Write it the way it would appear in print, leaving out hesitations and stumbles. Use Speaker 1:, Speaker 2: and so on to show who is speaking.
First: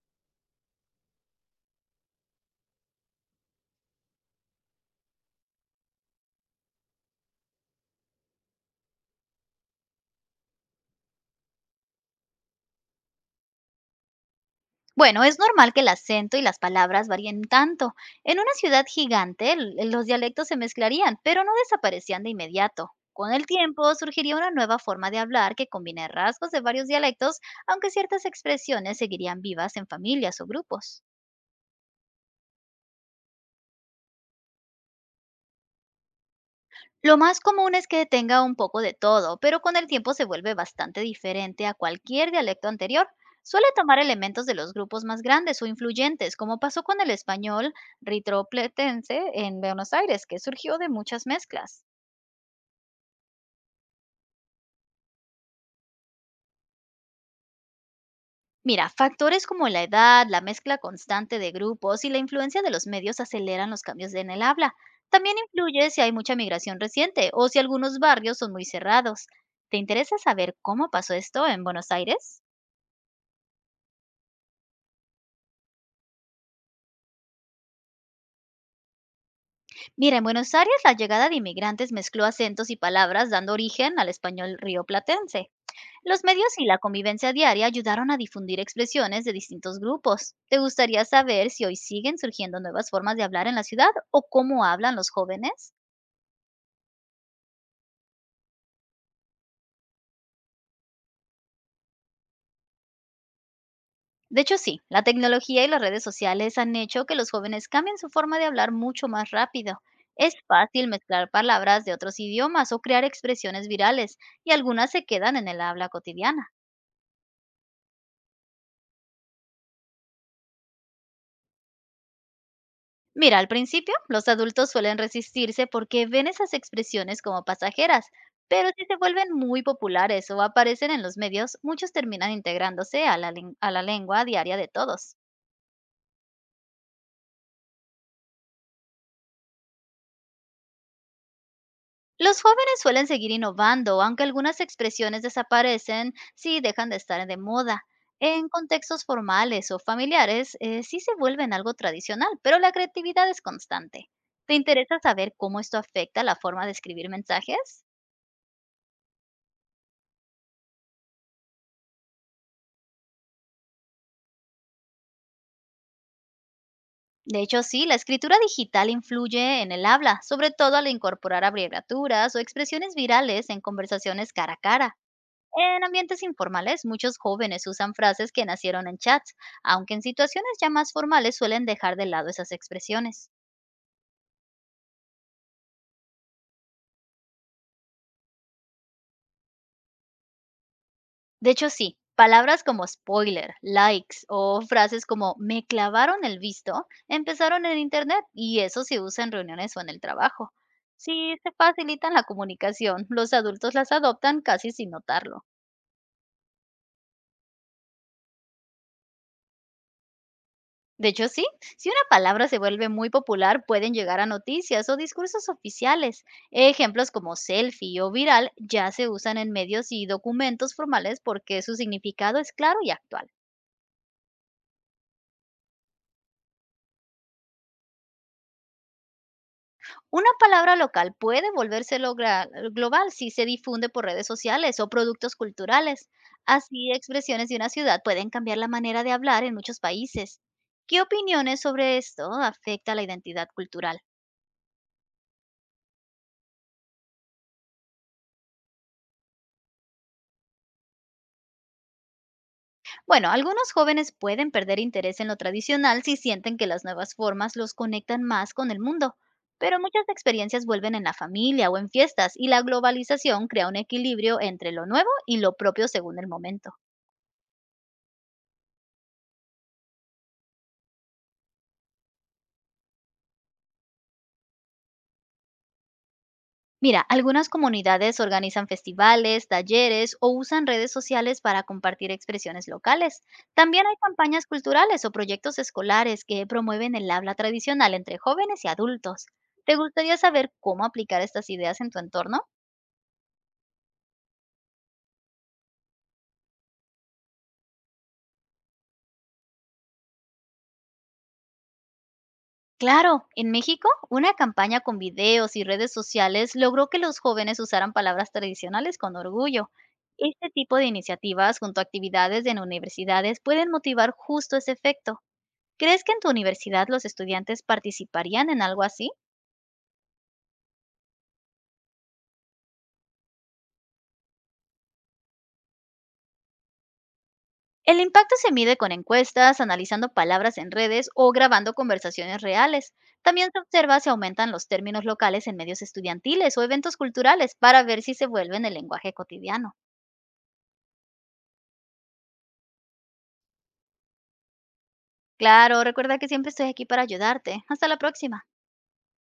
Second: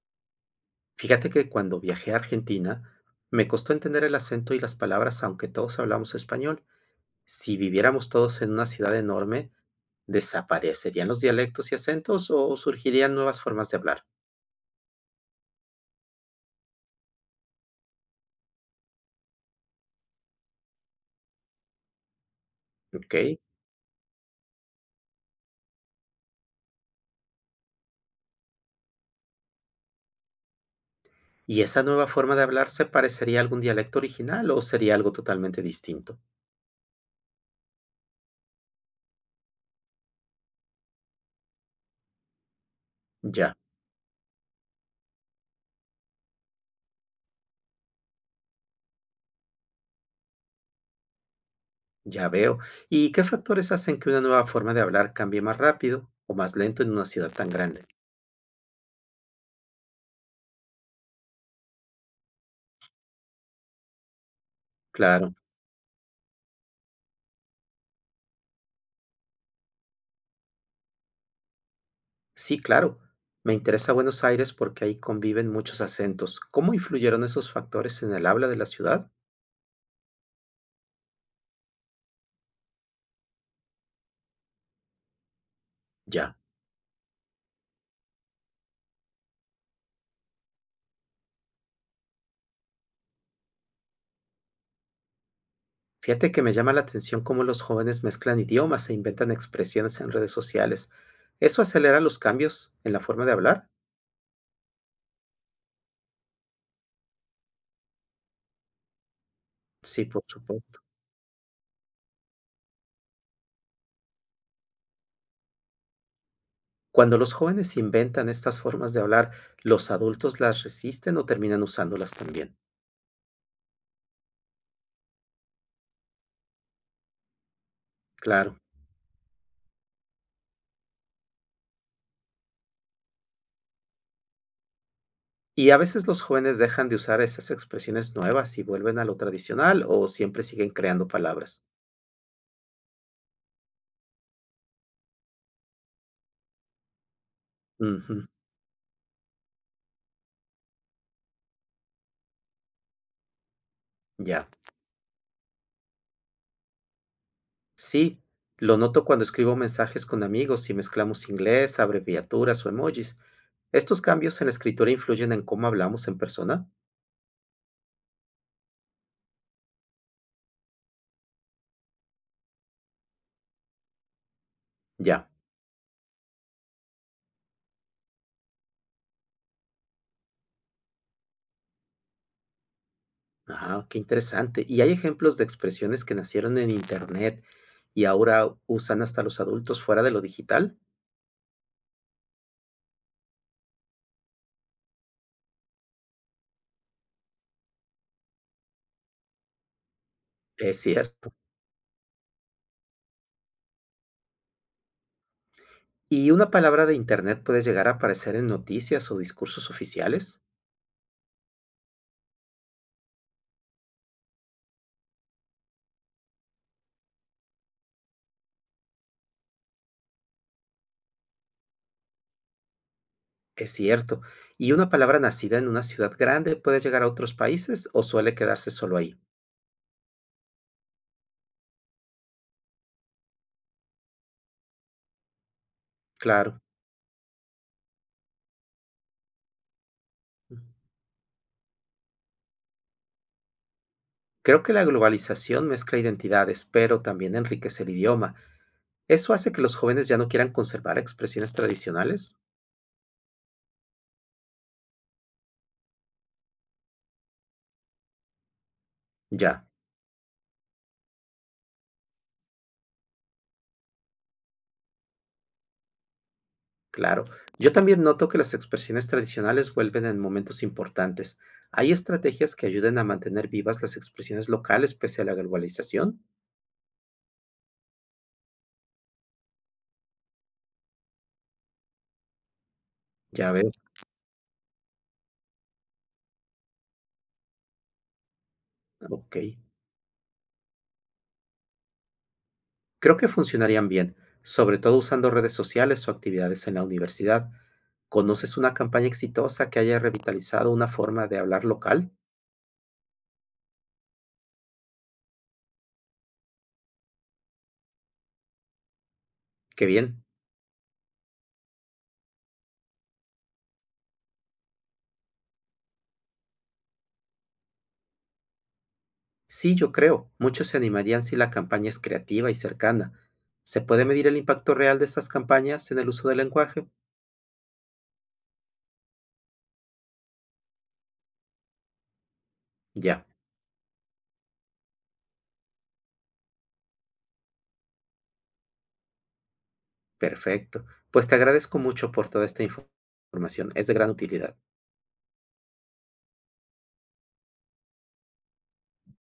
Speaker 1: Fíjate que cuando viajé a Argentina, me costó entender el acento y las palabras, aunque todos hablamos español. Si viviéramos todos en una ciudad enorme, ¿desaparecerían los dialectos y acentos o surgirían nuevas formas de hablar?
Speaker 2: Bueno, es normal que el acento y las palabras varíen tanto. En una ciudad gigante, los dialectos se mezclarían, pero no desaparecían de inmediato.
Speaker 1: ¿Ok?
Speaker 2: Con el tiempo surgiría una nueva forma de hablar que combine rasgos de varios dialectos, aunque ciertas expresiones seguirían vivas en familias o grupos.
Speaker 1: ¿Y esa nueva forma de hablar se parecería a algún dialecto original o sería algo totalmente distinto?
Speaker 2: Lo más común es que tenga un poco de todo, pero con el tiempo se vuelve bastante diferente a cualquier dialecto anterior.
Speaker 1: Ya,
Speaker 2: Suele tomar elementos de los grupos más grandes o influyentes, como pasó con el español ritropletense en Buenos Aires, que surgió de muchas mezclas.
Speaker 1: ya veo. ¿Y qué factores hacen que una nueva forma de hablar cambie más rápido o más lento en una ciudad tan grande?
Speaker 2: Mira, factores como la edad, la mezcla constante de grupos y la influencia de los medios aceleran los cambios en el habla.
Speaker 1: Claro.
Speaker 2: También influye si hay mucha migración reciente o si algunos barrios son muy cerrados. ¿Te interesa saber cómo pasó esto en Buenos Aires?
Speaker 1: Sí, claro. Me interesa Buenos Aires porque ahí conviven muchos acentos. ¿Cómo influyeron esos factores en el habla de la ciudad?
Speaker 2: Mira, en Buenos Aires la llegada de inmigrantes mezcló acentos y palabras, dando origen al español rioplatense. Los
Speaker 1: Ya.
Speaker 2: medios y la convivencia diaria ayudaron a difundir expresiones de distintos grupos. ¿Te gustaría saber si hoy siguen surgiendo nuevas formas de hablar en la ciudad o cómo hablan los jóvenes?
Speaker 1: Fíjate que me llama la atención cómo los jóvenes mezclan idiomas e inventan expresiones en redes sociales. ¿Eso acelera los cambios en la forma de hablar?
Speaker 2: De hecho, sí, la tecnología y las redes sociales han hecho que los jóvenes cambien su forma de hablar mucho más rápido.
Speaker 1: Sí, por
Speaker 2: Es
Speaker 1: supuesto.
Speaker 2: fácil mezclar palabras de otros idiomas o crear expresiones virales, y algunas se quedan en el habla cotidiana.
Speaker 1: Cuando los jóvenes inventan estas formas de hablar, ¿los adultos las resisten o terminan usándolas también?
Speaker 2: Mira, al principio los adultos suelen resistirse porque ven esas expresiones como pasajeras,
Speaker 1: Claro.
Speaker 2: pero si se vuelven muy populares o aparecen en los medios, muchos terminan integrándose a a la lengua diaria de todos.
Speaker 1: Y a veces los jóvenes dejan de usar esas expresiones nuevas y vuelven a lo tradicional o siempre siguen creando palabras.
Speaker 2: Los jóvenes suelen seguir innovando, aunque algunas expresiones desaparecen si dejan de estar de moda.
Speaker 1: Ujú.
Speaker 2: En contextos formales o familiares, sí se vuelven algo tradicional, pero la creatividad es constante.
Speaker 1: Ya,
Speaker 2: ¿Te interesa saber cómo esto afecta la forma de escribir mensajes?
Speaker 1: sí, lo noto cuando escribo mensajes con amigos y mezclamos inglés, abreviaturas o emojis. ¿Estos cambios en la escritura influyen en cómo hablamos en persona?
Speaker 2: De hecho, sí, la escritura digital influye en el habla, sobre todo al incorporar abreviaturas o expresiones virales en conversaciones cara a cara.
Speaker 1: Ya,
Speaker 2: En ambientes informales, muchos jóvenes usan frases que nacieron en chats, aunque en situaciones ya más formales suelen dejar de lado esas expresiones.
Speaker 1: ah, qué interesante. ¿Y hay ejemplos de expresiones que nacieron en Internet y ahora usan hasta los adultos fuera de lo digital?
Speaker 2: De hecho, sí, palabras como spoiler, likes o frases como me clavaron el visto empezaron en Internet y eso se usa en reuniones o en el trabajo.
Speaker 1: Es cierto.
Speaker 2: Si se facilitan la comunicación, los adultos las adoptan casi sin notarlo.
Speaker 1: ¿Y una palabra de Internet puede llegar a aparecer en noticias o discursos oficiales?
Speaker 2: De hecho, sí, si una palabra se vuelve muy popular, pueden llegar a noticias o discursos oficiales. Ejemplos como selfie o viral ya se usan en medios y documentos formales porque su significado es claro y actual.
Speaker 1: Es cierto. ¿Y una palabra nacida en una ciudad grande puede llegar a otros países o suele quedarse solo ahí?
Speaker 2: Una palabra local puede volverse global si se difunde por redes sociales o productos culturales.
Speaker 1: Claro.
Speaker 2: Así, expresiones de una ciudad pueden cambiar la manera de hablar en muchos países. ¿Qué opiniones sobre esto afecta la identidad cultural?
Speaker 1: Creo que la globalización mezcla identidades, pero también enriquece el idioma. ¿Eso hace que los jóvenes ya no quieran conservar expresiones tradicionales?
Speaker 2: Bueno, algunos jóvenes pueden perder interés en lo tradicional si sienten que las nuevas formas los conectan más con el mundo,
Speaker 1: Ya,
Speaker 2: pero muchas experiencias vuelven en la familia o en fiestas y la globalización crea un equilibrio entre lo nuevo y lo propio según el momento.
Speaker 1: claro. Yo también noto que las expresiones tradicionales vuelven en momentos importantes. ¿Hay estrategias que ayuden a mantener vivas las expresiones locales pese a la globalización?
Speaker 2: Mira, algunas comunidades organizan festivales, talleres o usan redes sociales para compartir expresiones locales.
Speaker 1: Ya veo,
Speaker 2: También hay campañas culturales o proyectos escolares que promueven el habla tradicional entre jóvenes y adultos.
Speaker 1: ok.
Speaker 2: ¿Te gustaría saber cómo aplicar estas ideas en tu entorno?
Speaker 1: Creo que funcionarían bien, sobre todo usando redes sociales o actividades en la universidad. ¿Conoces una campaña exitosa que haya revitalizado una forma de hablar local?
Speaker 2: Claro, en México, una campaña con videos y redes sociales logró que los jóvenes usaran palabras tradicionales con orgullo.
Speaker 1: Qué bien.
Speaker 2: Este tipo de iniciativas junto a actividades en universidades pueden motivar justo ese efecto. ¿Crees que en tu universidad los estudiantes participarían en algo así?
Speaker 1: Sí, yo creo. Muchos se animarían si la campaña es creativa y cercana. ¿Se puede medir el impacto real de estas campañas en el uso del lenguaje?
Speaker 2: El impacto se mide con encuestas, analizando palabras en redes o grabando conversaciones reales.
Speaker 1: Ya,
Speaker 2: También se observa si aumentan los términos locales en medios estudiantiles o eventos culturales para ver si se vuelven el lenguaje cotidiano.
Speaker 1: perfecto. Pues te agradezco mucho por toda esta información. Es de gran utilidad.
Speaker 2: Claro, recuerda que siempre estoy aquí para ayudarte. Hasta la próxima.